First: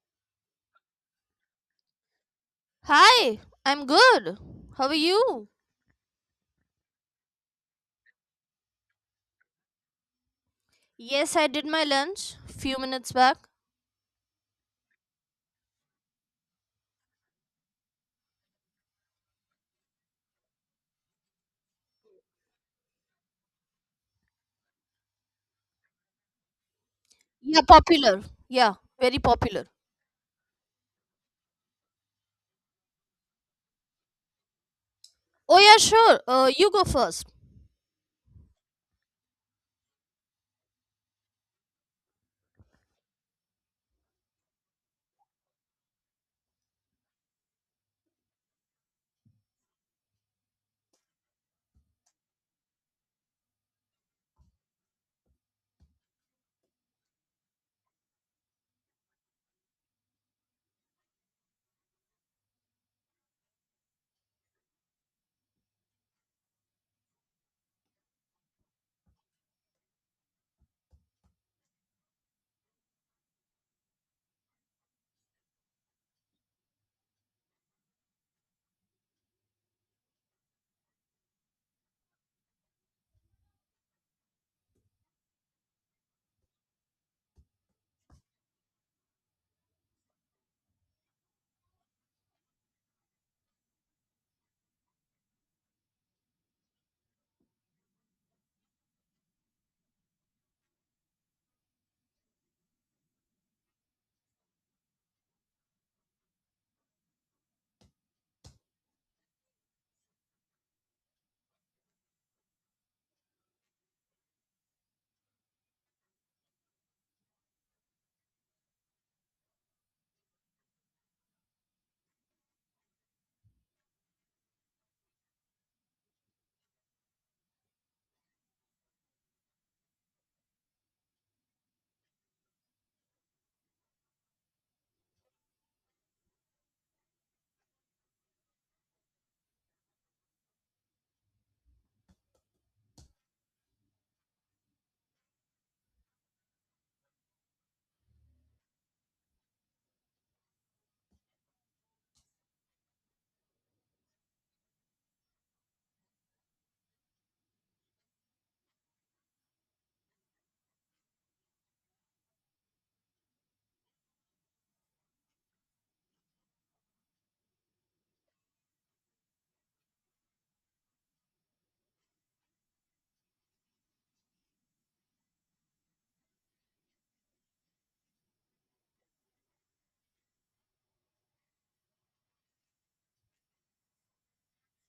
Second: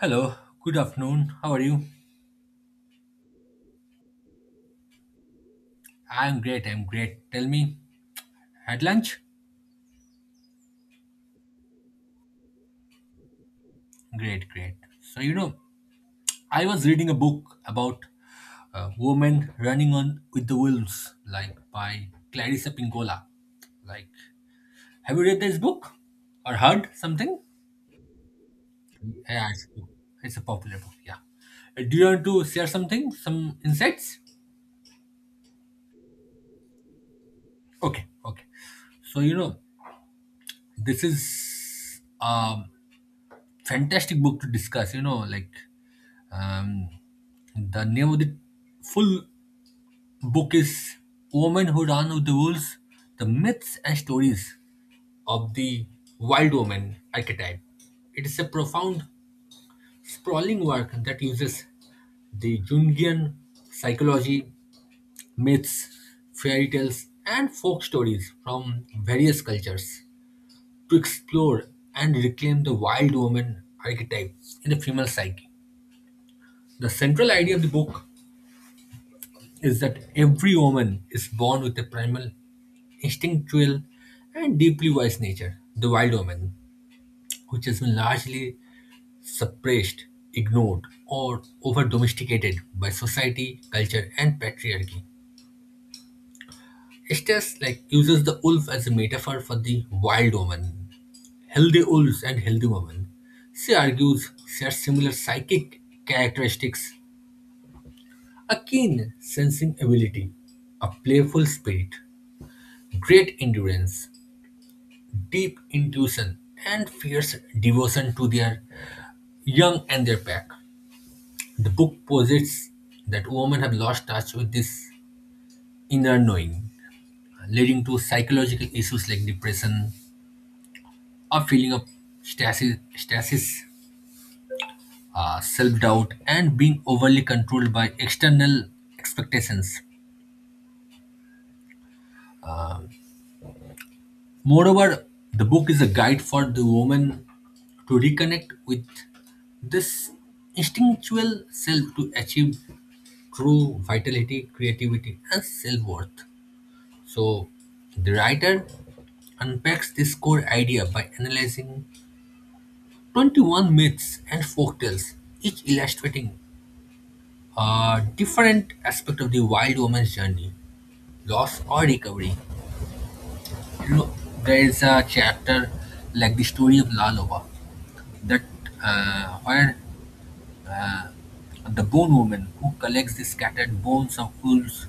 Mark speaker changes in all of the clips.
Speaker 1: Hello, good afternoon. How are you?
Speaker 2: Hi, I'm good. How are you?
Speaker 1: I'm great, I'm great. Tell me, had lunch?
Speaker 2: Yes, I did my lunch few minutes back.
Speaker 1: Great, great. So, you know, I was reading a book about women running on with the wolves, like by Clarissa Pinkola. Like, have you read this book or heard something?
Speaker 2: Yeah, popular. Yeah, very
Speaker 1: Yeah, it's,
Speaker 2: popular.
Speaker 1: a book. It's a popular book, yeah. Do you want to share something, some insights?
Speaker 2: Oh yeah, sure. You go first.
Speaker 1: Okay, okay. So, you know, this is a fantastic book to discuss, you know, like Um, the name of the full book is Woman Who Ran with the Wolves, The Myths and Stories of the Wild Woman Archetype. It is a profound, sprawling work that uses the Jungian psychology, myths, fairy tales, and folk stories from various cultures to explore and reclaim the wild woman archetype in the female psyche. The central idea of the book is that every woman is born with a primal, instinctual, and deeply wise nature, the wild woman, which has been largely suppressed, ignored, or over domesticated by society, culture, and patriarchy. Estes like uses the wolf as a metaphor for the wild woman, healthy wolves and healthy women. She argues share similar psychic characteristics, a keen sensing ability, a playful spirit, great endurance, deep intuition, and fierce devotion to their young and their pack. The book posits that women have lost touch with this inner knowing, leading to psychological issues like depression, a feeling of stasis, self doubt, and being overly controlled by external expectations. Moreover, the book is a guide for the woman to reconnect with this instinctual self to achieve true vitality, creativity, and self worth. So, the writer unpacks this core idea by analyzing 21 myths and folktales, each illustrating a different aspect of the wild woman's journey loss or recovery. You know, there is a chapter like the story of Lalova that where uh, the bone woman who collects the scattered bones of wolves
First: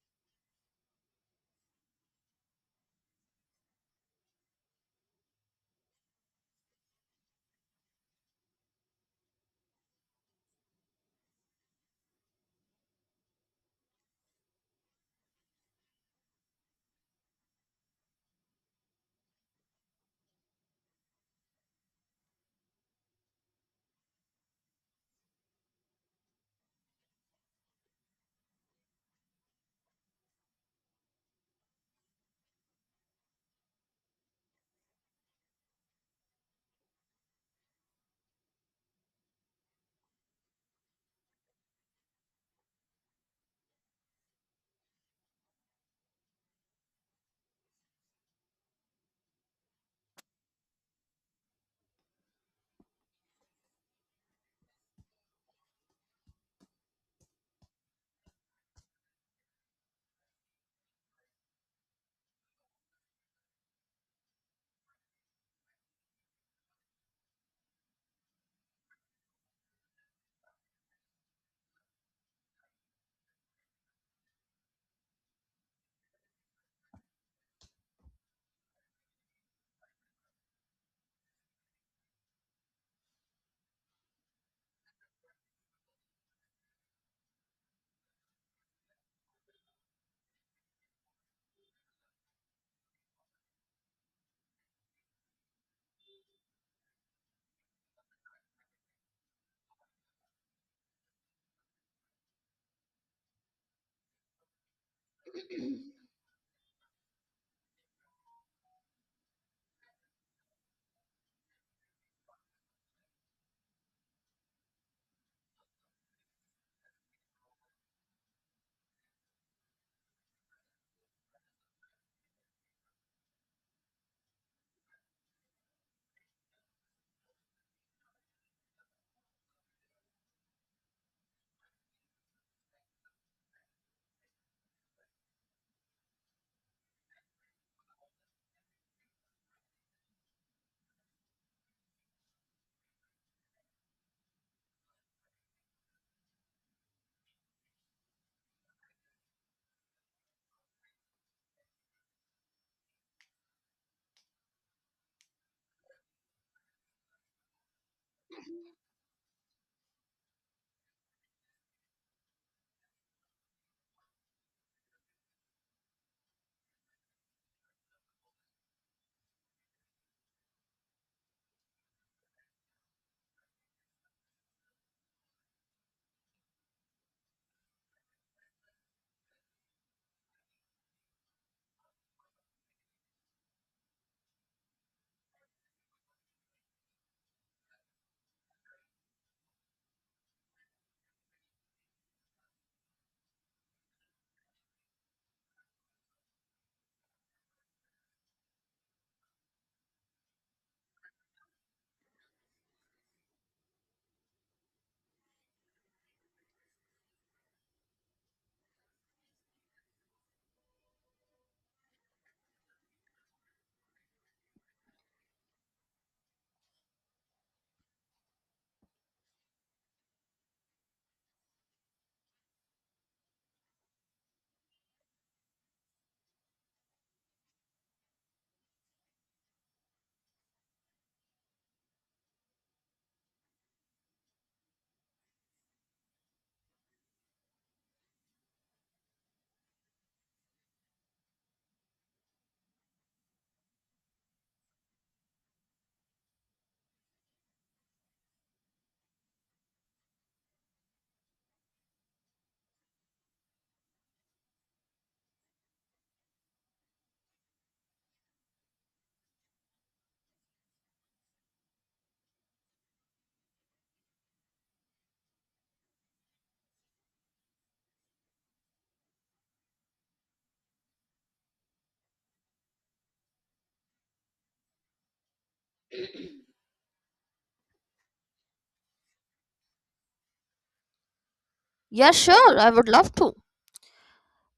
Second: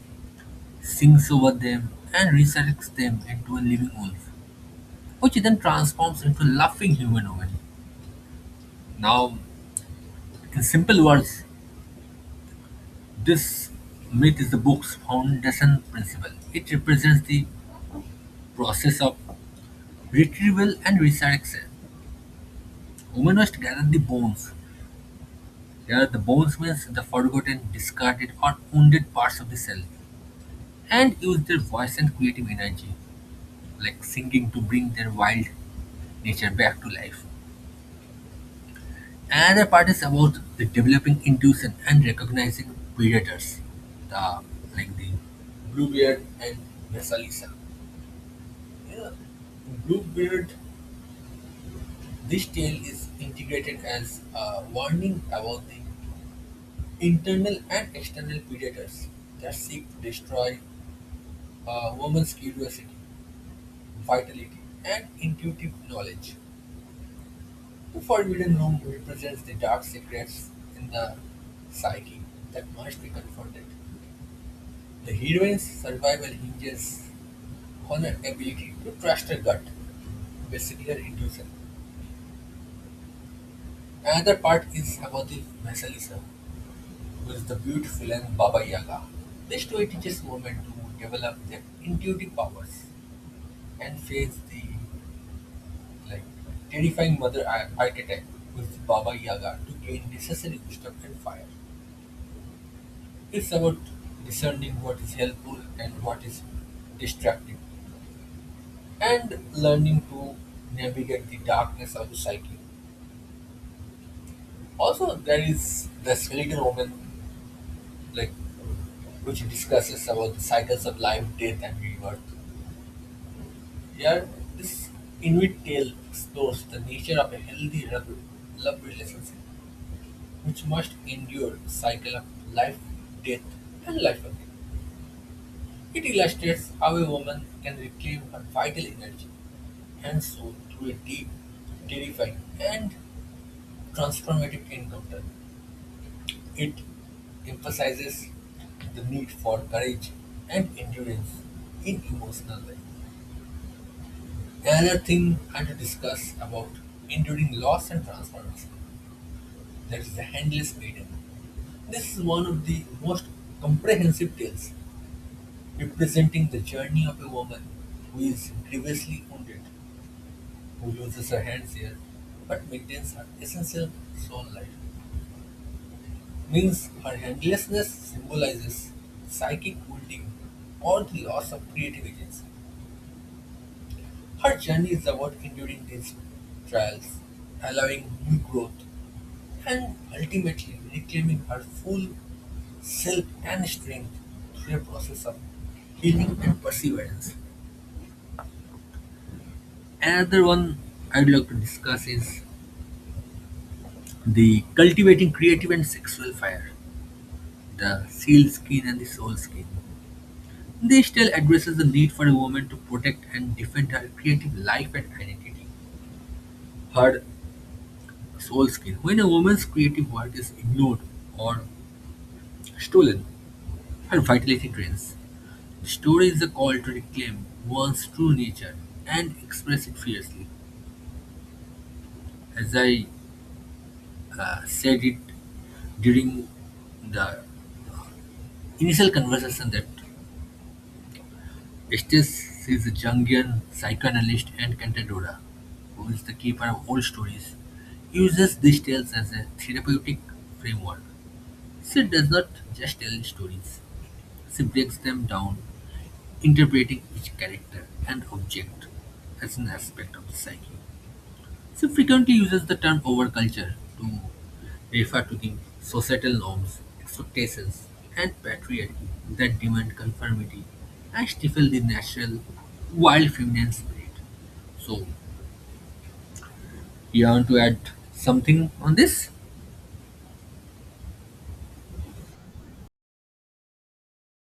Speaker 1: sings over them, and resurrects them into a living wolf, which then transforms into a laughing humanoid. Now, in simple words, this myth is the book's foundation principle. It represents the process of retrieval and resurrection. Humanoids gather the bones. Gather the bones means the forgotten, discarded, or wounded parts of the self, and use their voice and creative energy like singing to bring their wild nature back to life. Another part is about the developing intuition and recognizing predators, the like the bluebeard and Mesalisa. Yeah. Bluebeard, this tale is integrated as a warning about the internal and external predators that seek to destroy a woman's curiosity, vitality, and intuitive knowledge. The Forbidden Room represents the dark secrets in the psyche that must be confronted. The heroine's survival hinges on her ability to trust her gut, basically her intuition. Another part is Samadhi Vasalisa, who is the beautiful and Baba Yaga. This story teaches women to develop their intuitive powers and face the like terrifying mother archetype with Baba Yaga to gain necessary wisdom and fire. It's about discerning what is helpful and what is destructive and learning to navigate the darkness of the cycle. Also, there is the skeleton woman, like which discusses about the cycles of life, death, and rebirth. Here, this Inuit tale explores the nature of a healthy love relationship, which must endure the cycle of life, death, and life again. It illustrates how a woman can reclaim her vital energy and soul through a deep, terrifying, and transformative encounter. It emphasizes the need for courage and endurance in emotional life. Another thing I want to discuss about enduring loss and transformation, that is the handless maiden. This is one of the most comprehensive tales representing the journey of a woman who is grievously wounded, who loses her hands here, but maintains her essential soul life, means her handlessness symbolizes psychic wounding or the loss of creative agency. Her journey is about enduring these trials, allowing new growth, and ultimately reclaiming her full self and strength through a process of healing and perseverance. Another one I'd like to discuss is the cultivating creative and sexual fire, the seal skin and the soul skin. This tale addresses the need for a woman to protect and defend her creative life and identity, her soul skin. When a woman's creative work is ignored or stolen, her vitality drains. The story is a call to reclaim one's true nature and express it fiercely. As I said it during the initial conversation that Estes is a Jungian psychoanalyst and Cantadora, who is the keeper of old stories, uses these tales as a therapeutic framework. She does not just tell stories, she breaks them down, interpreting each character and object as an aspect of the psyche. She frequently uses the term "overculture" to refer to the societal norms, expectations, and patriarchy that demand conformity and stifle the natural, wild feminine spirit. So, you want to add something on this?
Speaker 2: Yeah, sure. I would love to.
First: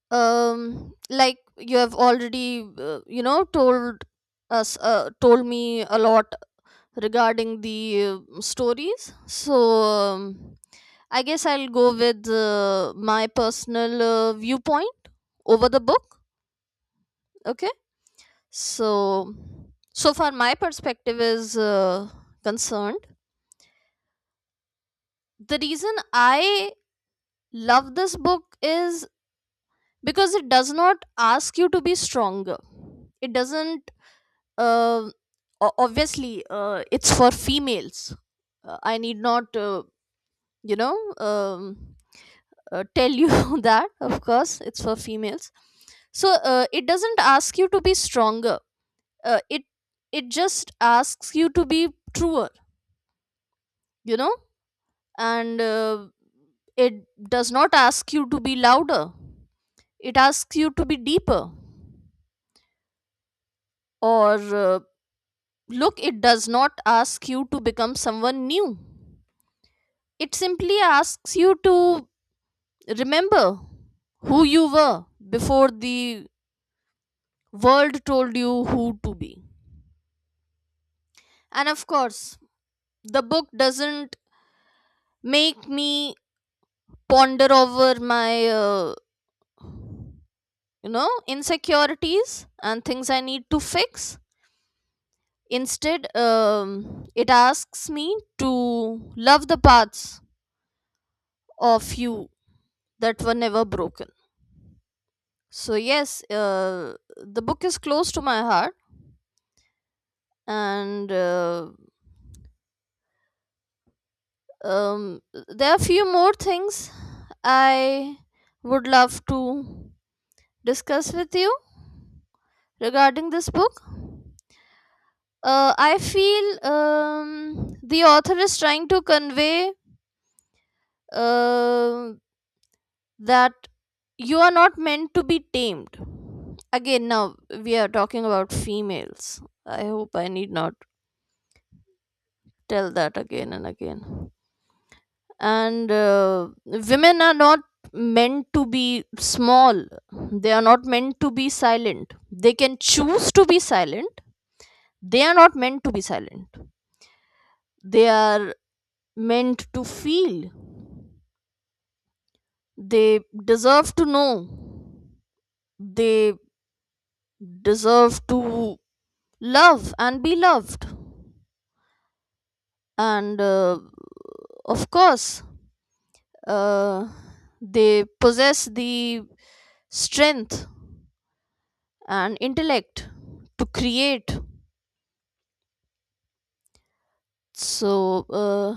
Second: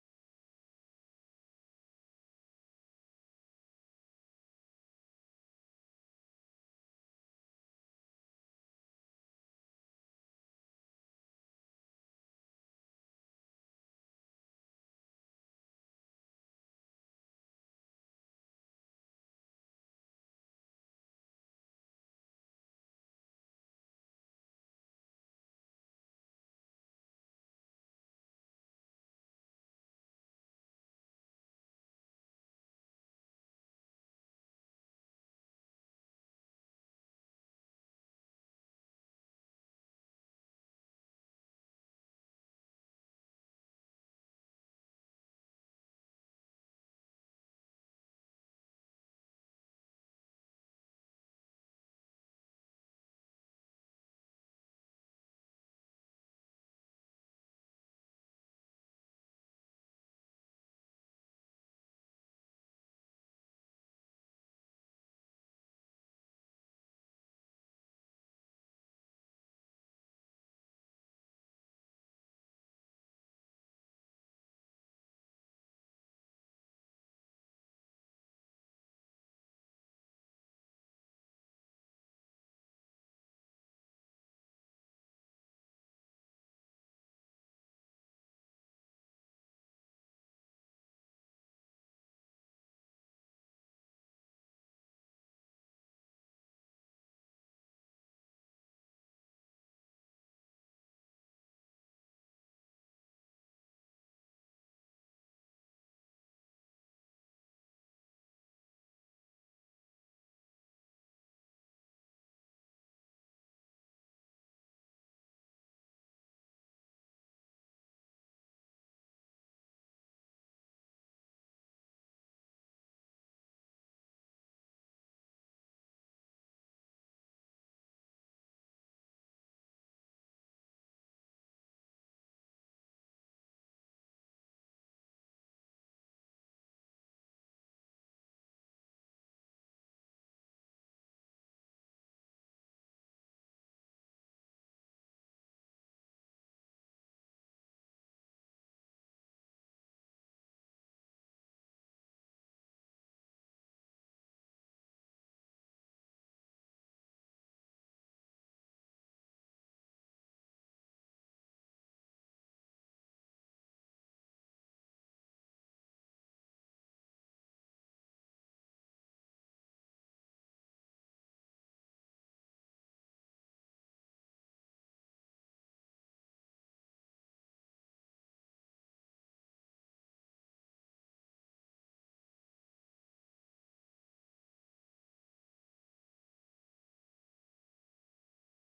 Speaker 2: Like you have already, told told me a lot regarding the stories. So um, I guess I'll go with my personal viewpoint over the book. Okay. So, so far my perspective is concerned. The reason I love this book is because it does not ask you to be stronger. It doesn't. Uh, Obviously, it's for females. I need not, you know, um, tell you that. Of course, it's for females. So it doesn't ask you to be stronger. Uh, it it just asks you to be truer. You know, and it does not ask you to be louder, it asks you to be deeper. Or Look, it does not ask you to become someone new, it simply asks you to remember who you were before the world told you who to be. And of course, the book doesn't make me ponder over my insecurities and things I need to fix. Instead, it asks me to love the parts of you that were never broken. So, yes, the book is close to my heart, and um, there are a few more things I would love to discuss with you regarding this book. I feel the author is trying to convey uh, that you are not meant to be tamed. Again, now we are talking about females. I hope I need not tell that again and again. And Women are not meant to be small, they are not meant to be silent. They can choose to be silent, they are not meant to be silent. They are meant to feel, they deserve to know, they deserve to love and be loved, and of course, uh, they possess the strength and intellect to create. So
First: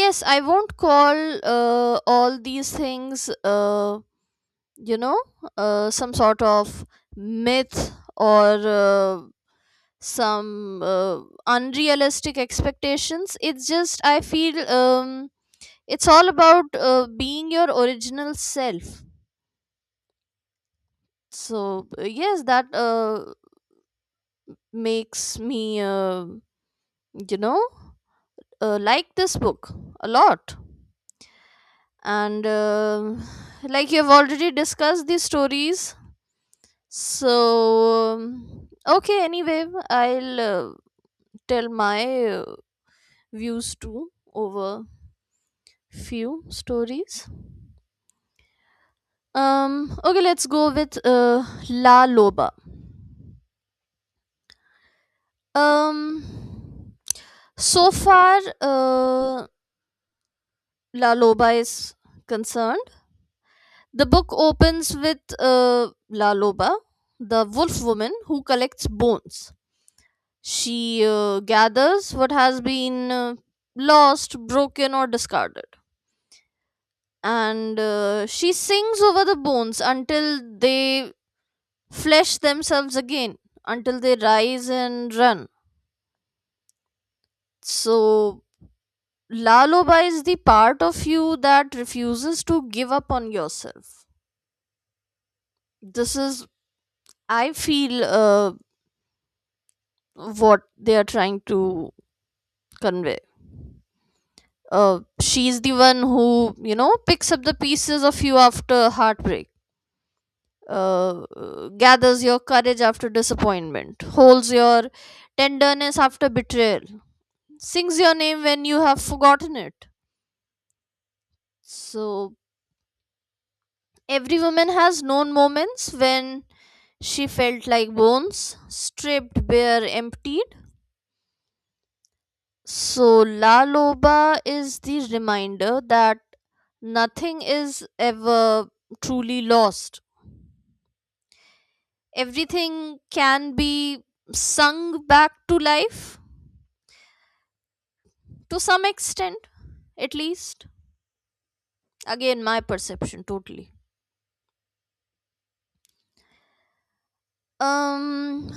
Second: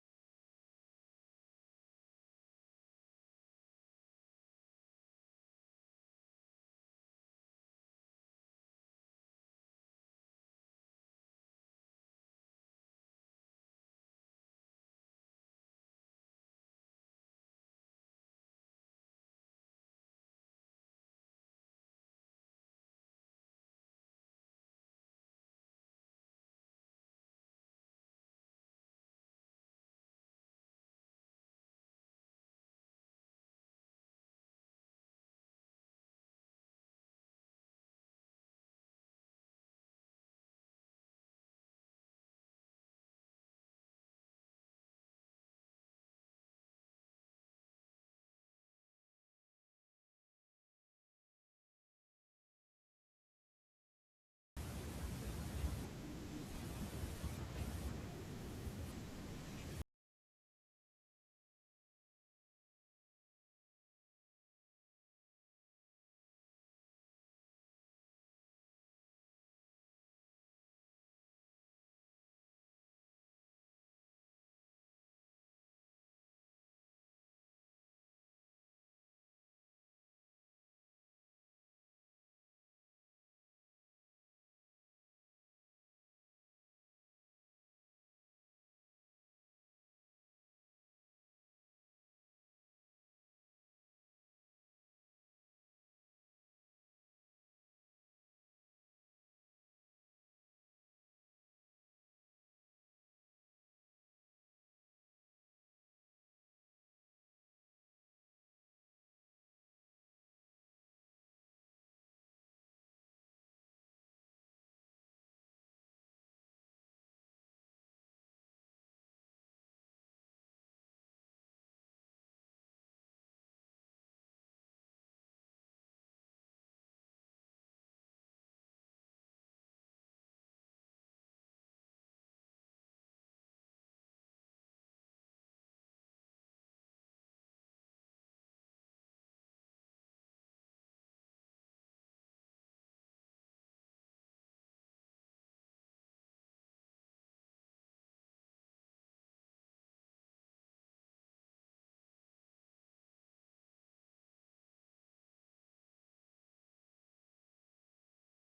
Speaker 2: yes, I won't call all these things you know some sort of myth, or some unrealistic expectations. It's just, I feel it's all about being your original self. So yes, that makes me you know like this book a lot. And like you've already discussed these stories, so okay, anyway, I'll tell my views too over few stories. Um, okay, let's go with La Loba. Um so far uh, La Loba is concerned. The book opens with La Loba, the wolf woman who collects bones. She gathers what has been lost, broken, or discarded. And she sings over the bones until they flesh themselves again, until they rise and run. So, La Loba is the part of you that refuses to give up on yourself. This is, I feel, what they are trying to convey. She's the one who, you know, picks up the pieces of you after heartbreak, gathers your courage after disappointment, holds your tenderness after betrayal, sings your name when you have forgotten it. So, every woman has known moments when she felt like bones, stripped bare, emptied. So, La Loba is the reminder that nothing is ever truly lost. Everything can be sung back to life to some extent, at least. Again, my perception totally. Um,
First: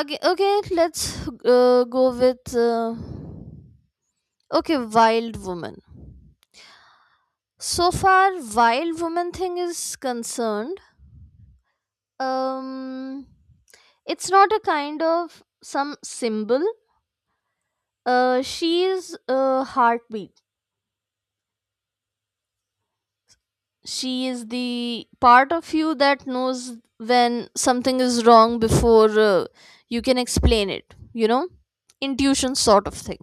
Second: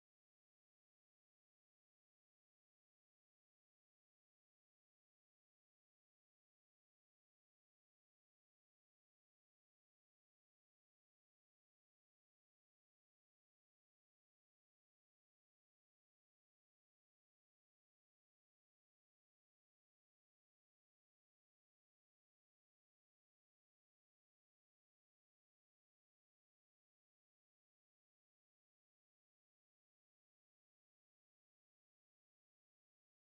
Speaker 2: okay, let's go with. Okay, Wild Woman. So far, Wild Woman thing is concerned. Um, It's not a kind of some symbol. She is a heartbeat. She is the part of you that knows when something is wrong before you can explain it, you know? Intuition sort of thing.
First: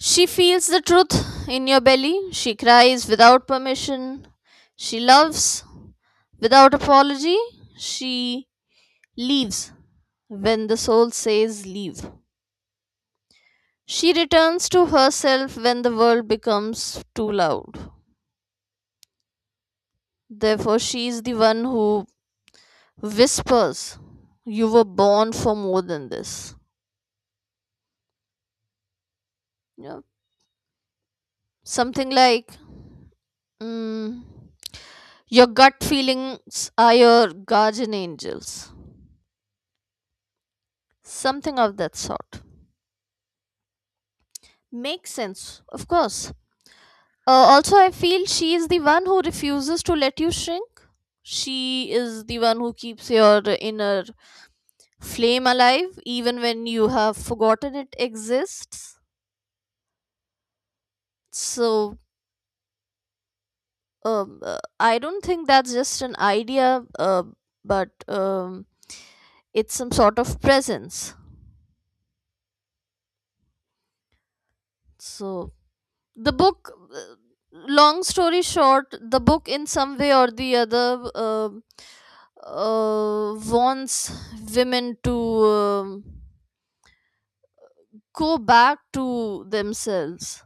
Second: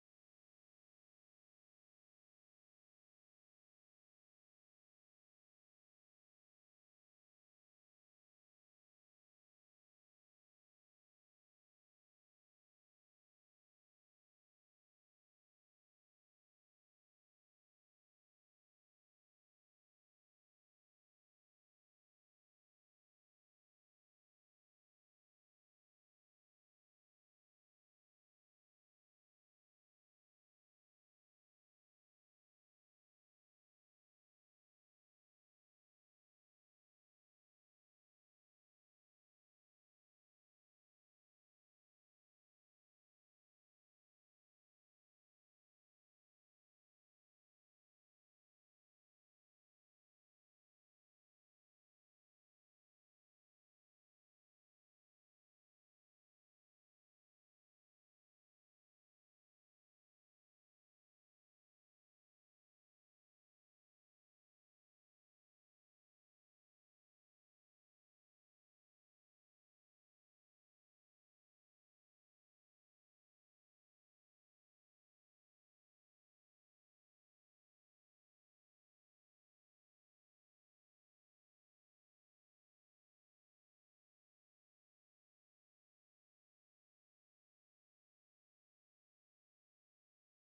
Speaker 2: She feels the truth in your belly. She cries without permission. She loves without apology. She leaves when the soul says leave. She returns to herself when the world becomes too loud. Therefore, she is the one who whispers, "You were born for more than this." Yeah. Something like, mm, "Your gut feelings are your guardian angels." Something of that sort. Makes sense, of course. Uh, Also, I feel she is the one who refuses to let you shrink. She is the one who keeps your inner flame alive even when you have forgotten it exists. So I don't think that's just an idea, but it's some sort of presence. So the book, long story short, the book in some way or the other wants women to um go back to themselves.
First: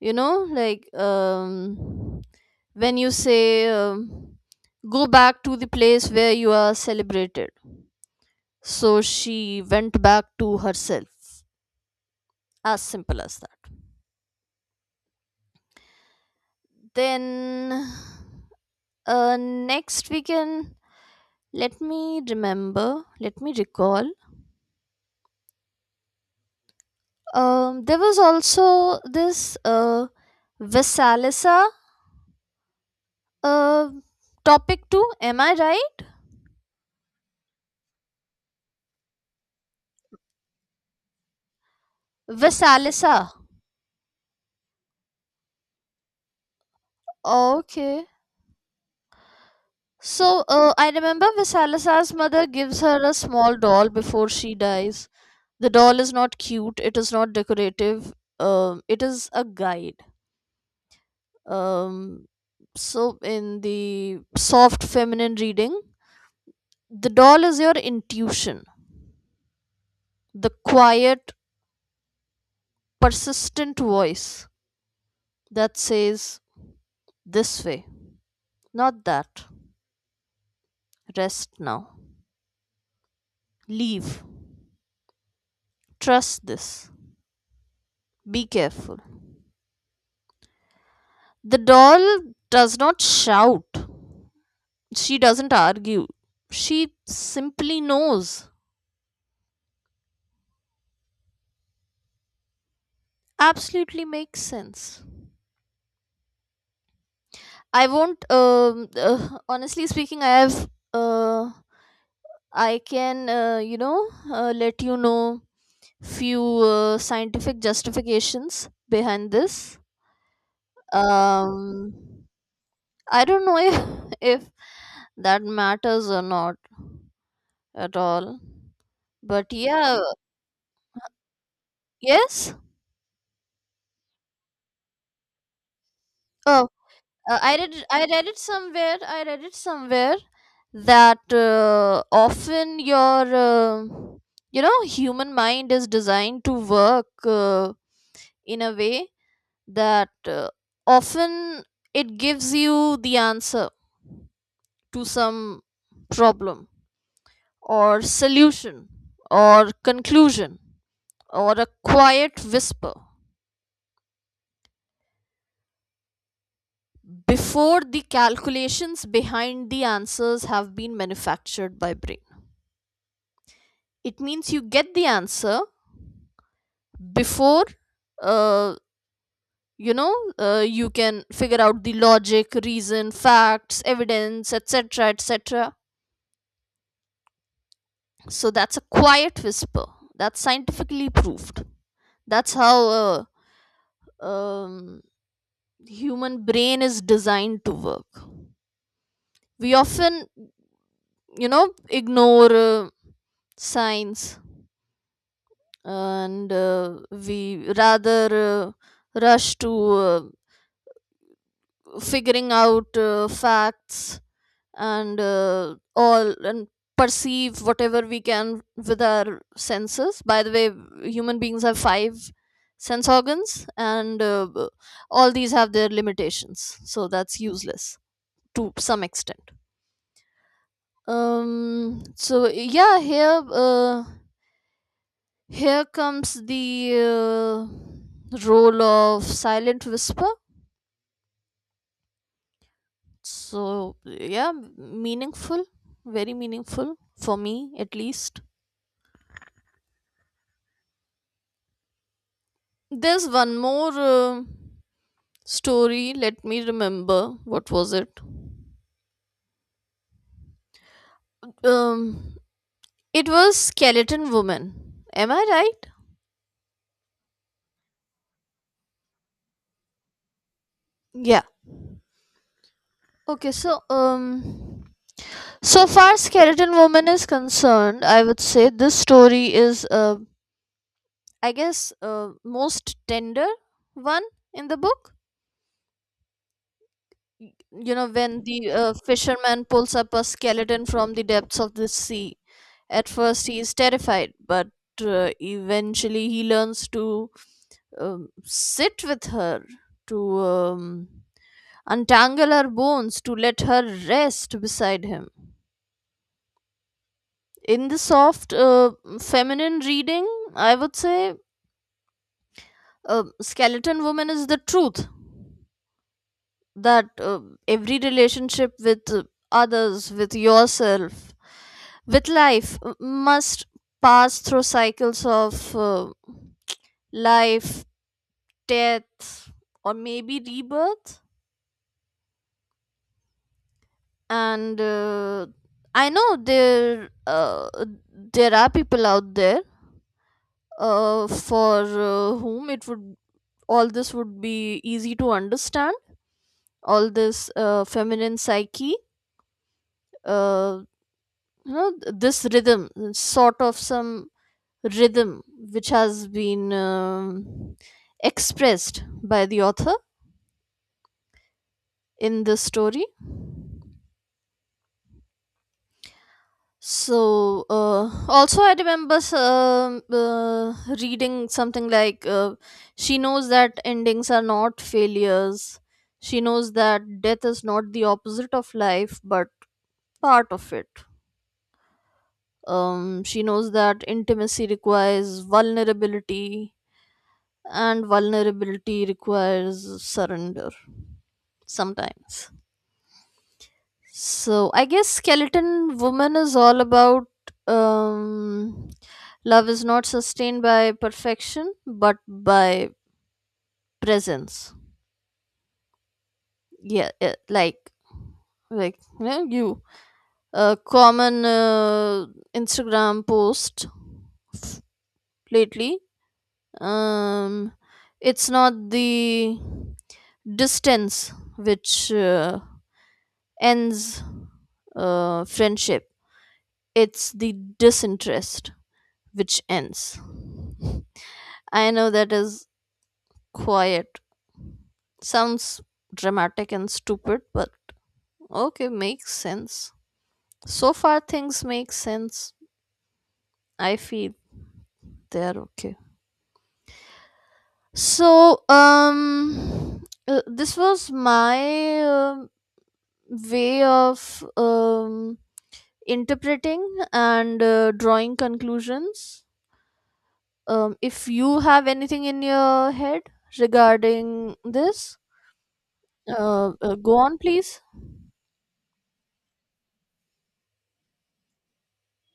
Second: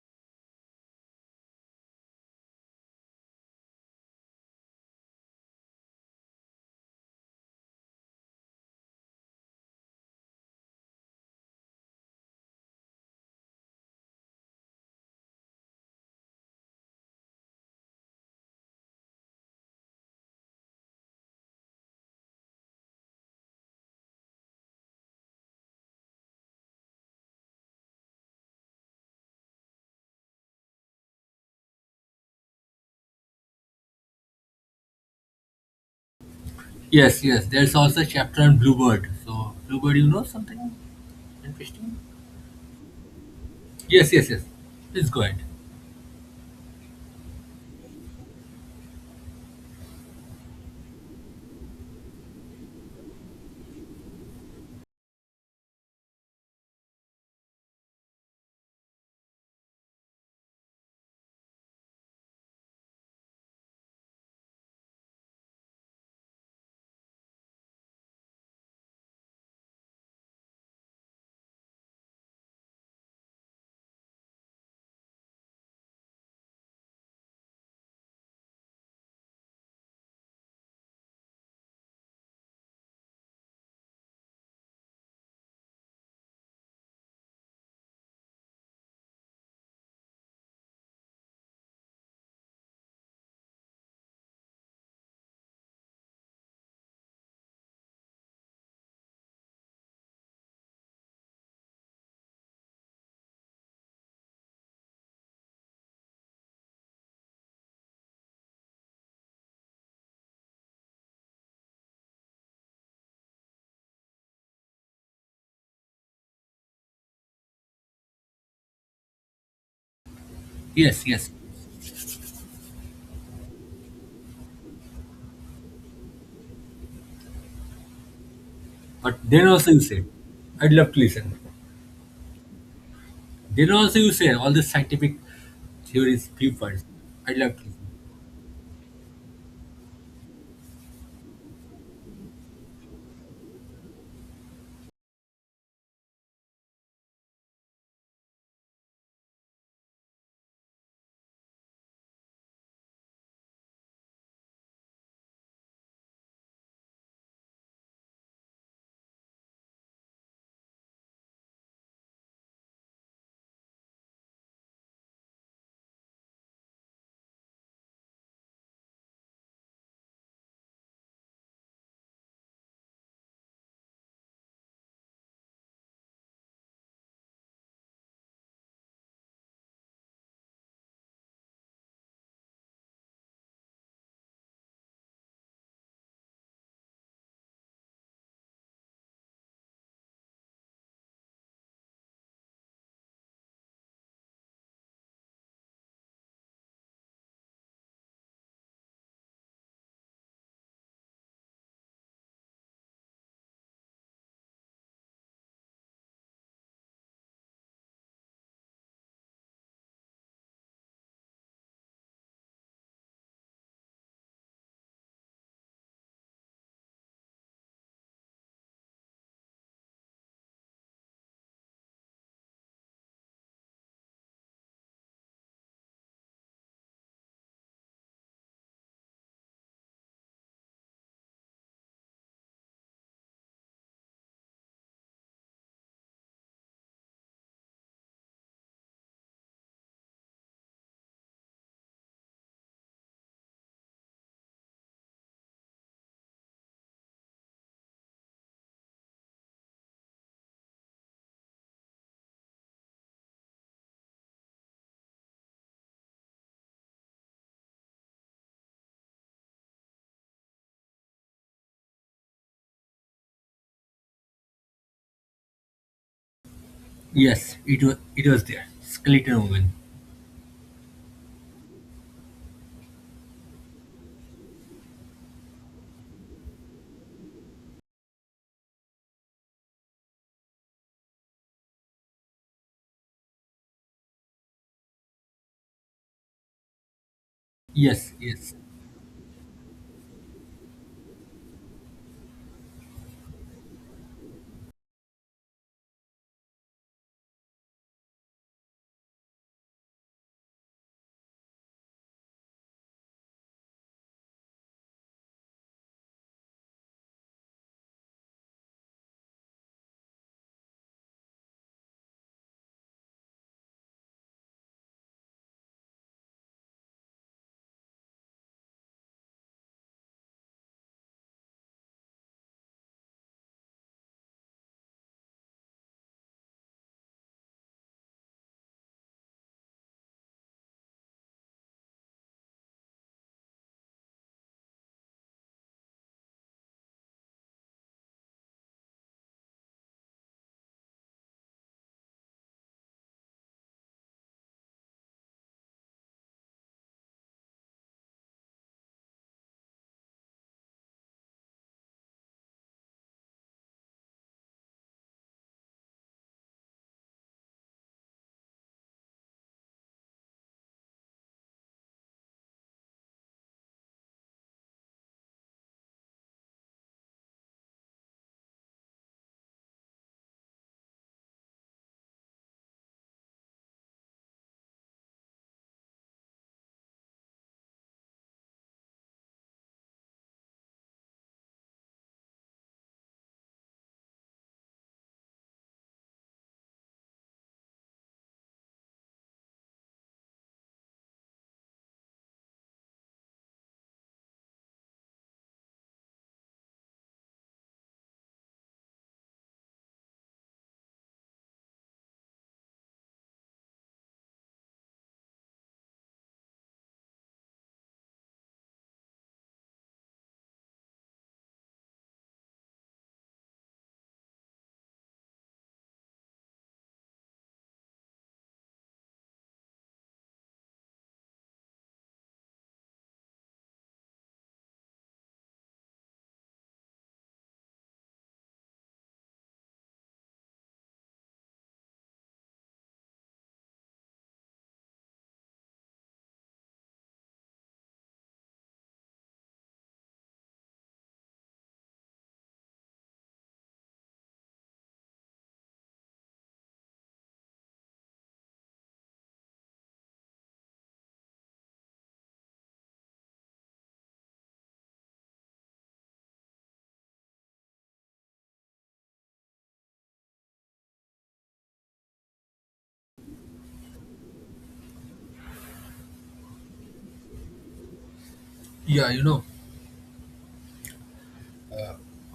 Speaker 2: You know, like when you say, um, go back to the place where you are celebrated. So she went back to herself, as simple as that. Then uh next we can, let me remember, let me recall, there was also this Vesalisa uh topic too, am I right?
Speaker 1: Yes, yes. There's also a chapter on Bluebird. So, Bluebird, you know something interesting?
Speaker 2: Vesalisa.
Speaker 1: Yes, yes, yes. Please go ahead.
Speaker 2: Okay. So I remember Visalas's mother gives her a small doll before she dies. The doll is not cute. It is not decorative. It is a guide. Um, so in the soft feminine reading, the doll is your intuition, the quiet, persistent voice that says, this way, not that. Rest now. Leave. Trust this. Be careful. The doll does not shout. She doesn't argue. She simply knows. Absolutely makes sense. I won't. Honestly speaking, I have. I can, let you know few scientific justifications behind this.
Speaker 1: Yes, yes.
Speaker 2: Um, I don't know if if that matters or not at all.
Speaker 1: But then
Speaker 2: But
Speaker 1: also you
Speaker 2: yeah,
Speaker 1: said, I'd love to listen.
Speaker 2: yes.
Speaker 1: They also you say all the scientific theories,
Speaker 2: Oh,
Speaker 1: viewpoints. I love it.
Speaker 2: I read it somewhere. I read it somewhere that often your human mind is designed to work in a way that often it gives you the answer to some problem or solution or conclusion, or a quiet whisper before the calculations behind the answers have been manufactured by brain. It means you get the answer before uh, you can figure out the logic, reason, facts, evidence, etc, etc. So that's a quiet whisper. That's scientifically proved. That's how a um, human brain is designed to work. We often, you know, ignore signs, and we rather rush to uh, figuring out facts and all and perceive whatever we can with our senses. By the way, human beings have five sense organs and all these have their limitations, so that's useless to some extent. So yeah, here comes the role of silent whisper. So, yeah, meaningful, very meaningful for me at least. There's one more story. Let me remember, what was it? Um, it was Skeleton Woman. Am I right?
Speaker 1: Yes, it was there. Skeleton woman.
Speaker 2: Yeah. Okay, so so far Skeleton Woman is concerned, I would say this story is, I guess, most tender one in the book. y- you know,
Speaker 1: Yes,
Speaker 2: when
Speaker 1: yes.
Speaker 2: the fisherman pulls up a skeleton from the depths of the sea, at first he is terrified, but eventually he learns to sit with her, to untangle her bones, to let her rest beside him. In the soft feminine reading, I would say, a skeleton woman is the truth that every relationship, with others, with yourself, with life, must pass through cycles of life, death, or maybe rebirth. And I know there are people out there, for whom it would, all this would be easy to understand, all this feminine psyche, uh, this rhythm, sort of some rhythm, which has been expressed by the author in this story. So also I remember, reading something like, she knows that endings are not failures, she knows that death is not the opposite of life but part of it. She knows that intimacy requires vulnerability and vulnerability requires surrender sometimes. So I guess Skeleton Woman is all about, um, love is not sustained by perfection but by presence. Yeah, yeah, like you a common Instagram post f- lately. Um, it's not the distance which ends friendship. It's the disinterest which ends. I know that is quiet. Sounds dramatic and stupid, but okay, makes sense. So far, things make sense. I feel they're okay. So, this was my way of interpreting and drawing conclusions. If you have anything in your head regarding this, go on, please.
Speaker 1: Yeah, you know,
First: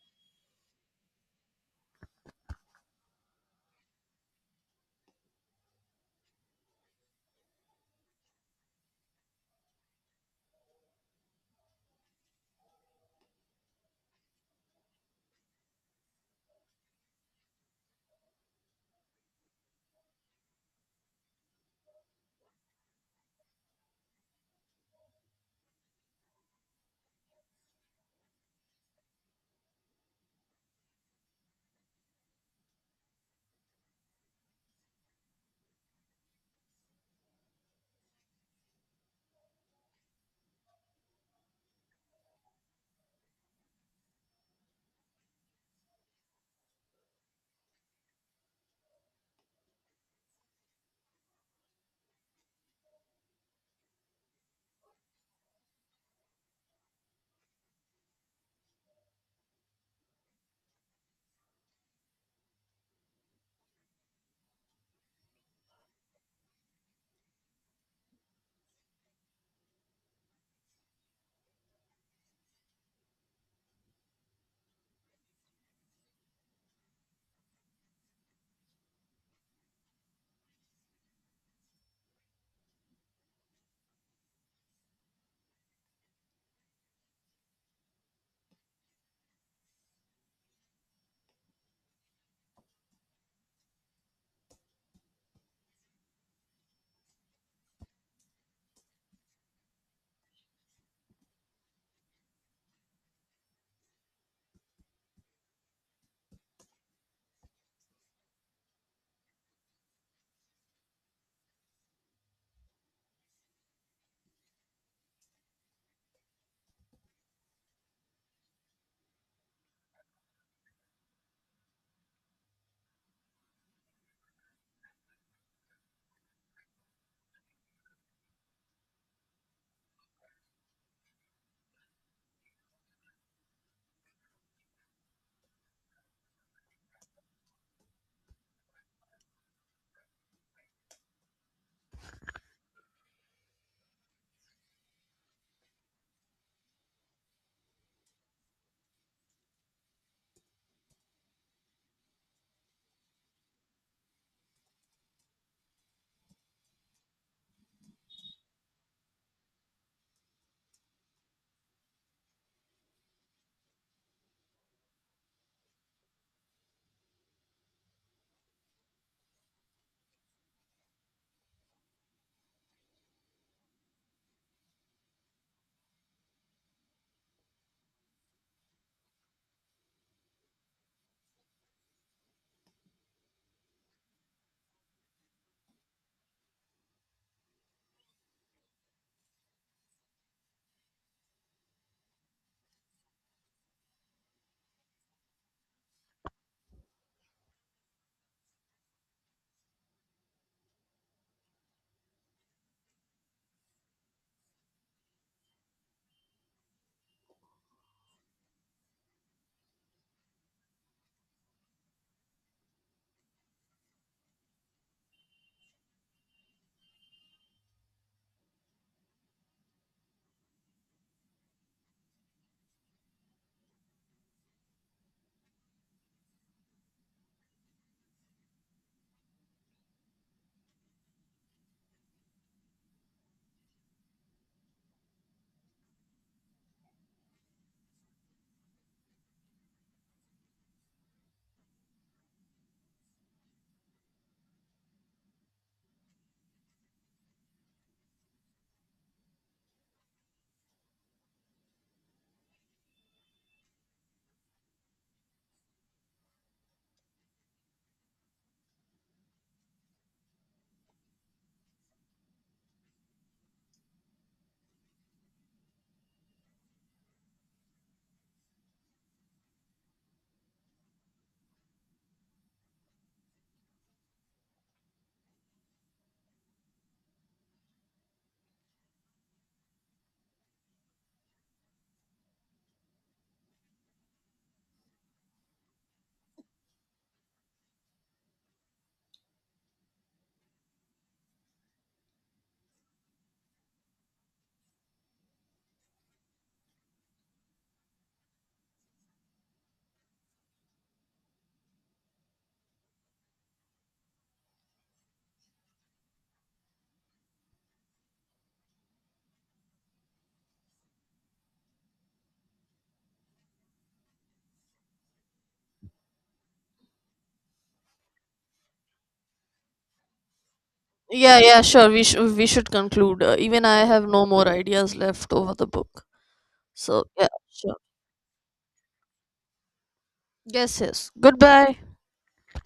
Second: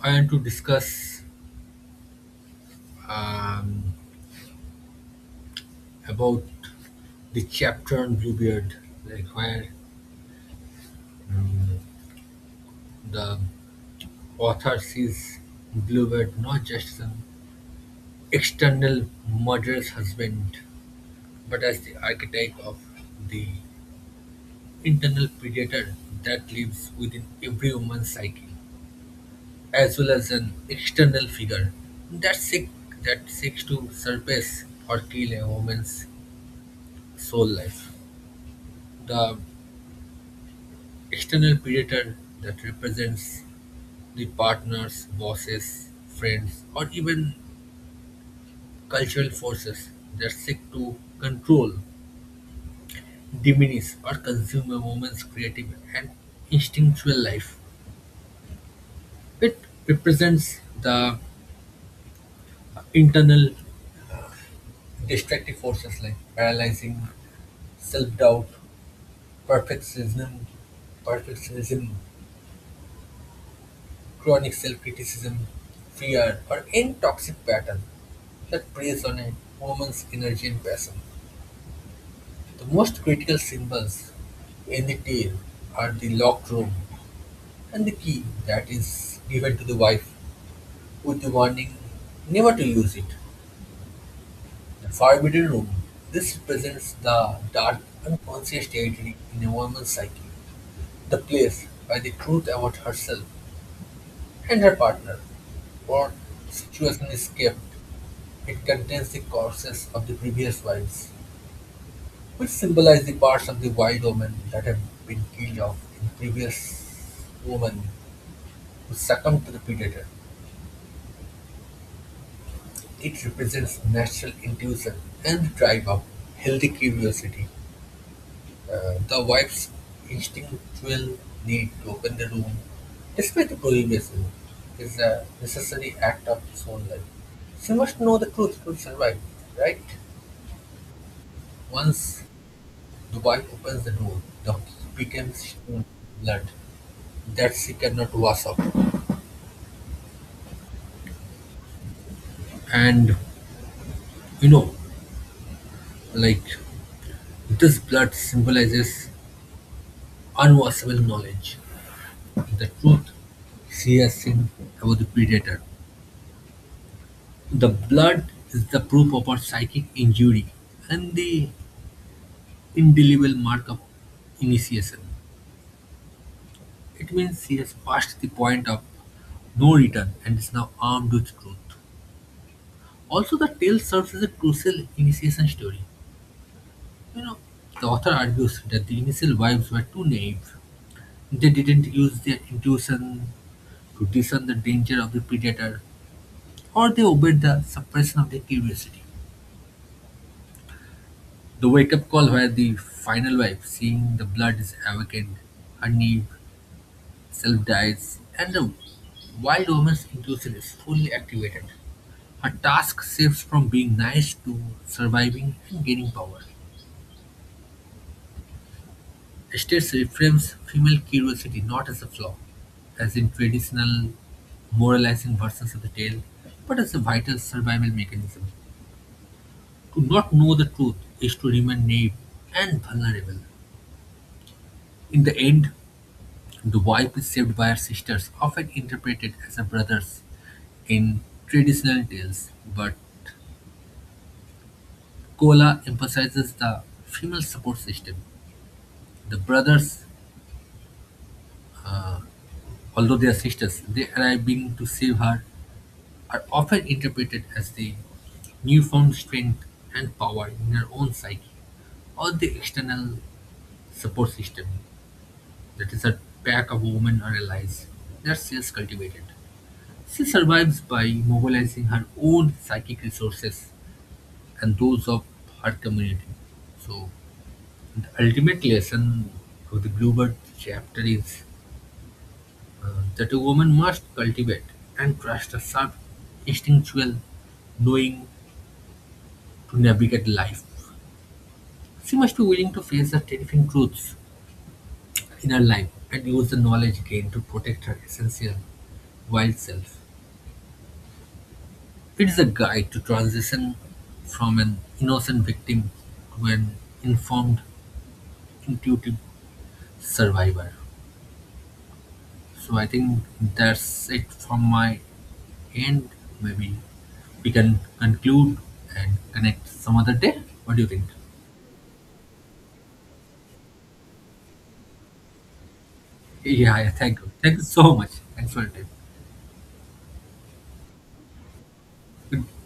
Speaker 1: I want to discuss um, about the chapter on Bluebeard, like where um, the author sees Bluebeard not just an external murderer's husband, but as the archetype of the internal predator that lives within every woman's psyche, as well as an external figure that seek, that seeks to surpass or kill a woman's soul life. The external predator that represents the partners, bosses, friends, or even cultural forces that seek to control, diminish, or consume a woman's creative and instinctual life. It represents the internal destructive forces like paralyzing self doubt, Perfectionism, perfectionism, chronic self-criticism, fear, or any toxic pattern that preys on a woman's energy and passion. The most critical symbols in the tale are the locked room and the key that is given to the wife with the warning never to use it. The forbidden room. This represents the dark, unconscious territory in a woman's psyche, the place where the truth about herself and her partner. What situation is kept? It contains the corpses of the previous wives, which symbolize the parts of the wild women that have been killed off in previous women who succumbed to the predator. It represents natural intuition and the drive of healthy curiosity. The wife's instinctual need to open the room, despite the prohibition, is a necessary act of his own life. She must know the truth to survive, right? Once the wife opens the door, the heat becomes stone, blood that she cannot wash off. And you know, like this blood symbolizes unwashable knowledge, the truth she has seen about the predator. The blood is the proof of our psychic injury and the indelible mark of initiation. It means he has passed the point of no return and is now armed with truth. Also, the tale serves as a crucial initiation story. You know, the author argues that the initial wives were too naive. They didn't use their intuition to discern the danger of the predator, or they obeyed the suppression of their curiosity. The wake-up call where the final wife, seeing the blood, is awakened, her new self dies, and the wild woman's intuition is fully activated. Her task shifts from being nice to surviving and gaining power. States reframes female curiosity not as a flaw, as in traditional moralizing versions of the tale, but as a vital survival mechanism. To not know the truth is to remain naive and vulnerable. In the end, the wife is saved by her sisters, often interpreted as her brothers in traditional tales, but Kola emphasizes the female support system. The brothers, although they are sisters, they arriving to save her are often interpreted as the newfound strength and power in her own psyche or the external support system that is a pack of women or allies that she has cultivated. She survives by mobilizing her own psychic resources and those of her community. So, the ultimate lesson of the Bluebird chapter is uh, that a woman must cultivate and trust her sharp instinctual knowing to navigate life. She must be willing to face the terrifying truths in her life and use the knowledge gained to protect her essential wild self. It is a guide to transition from an innocent victim to an informed, intuitive survivor. So I think that's it from my end. Maybe we can conclude and connect some other day. What do you think?
Speaker 2: Yeah, yeah, sure. We should conclude. Even I have no more ideas left over the book.
Speaker 1: Yeah, yeah,
Speaker 2: So
Speaker 1: thank
Speaker 2: yeah,
Speaker 1: you. Thank you
Speaker 2: sure.
Speaker 1: so much. Thanks for your time.
Speaker 2: Yes, yes. Goodbye.
Speaker 1: Good-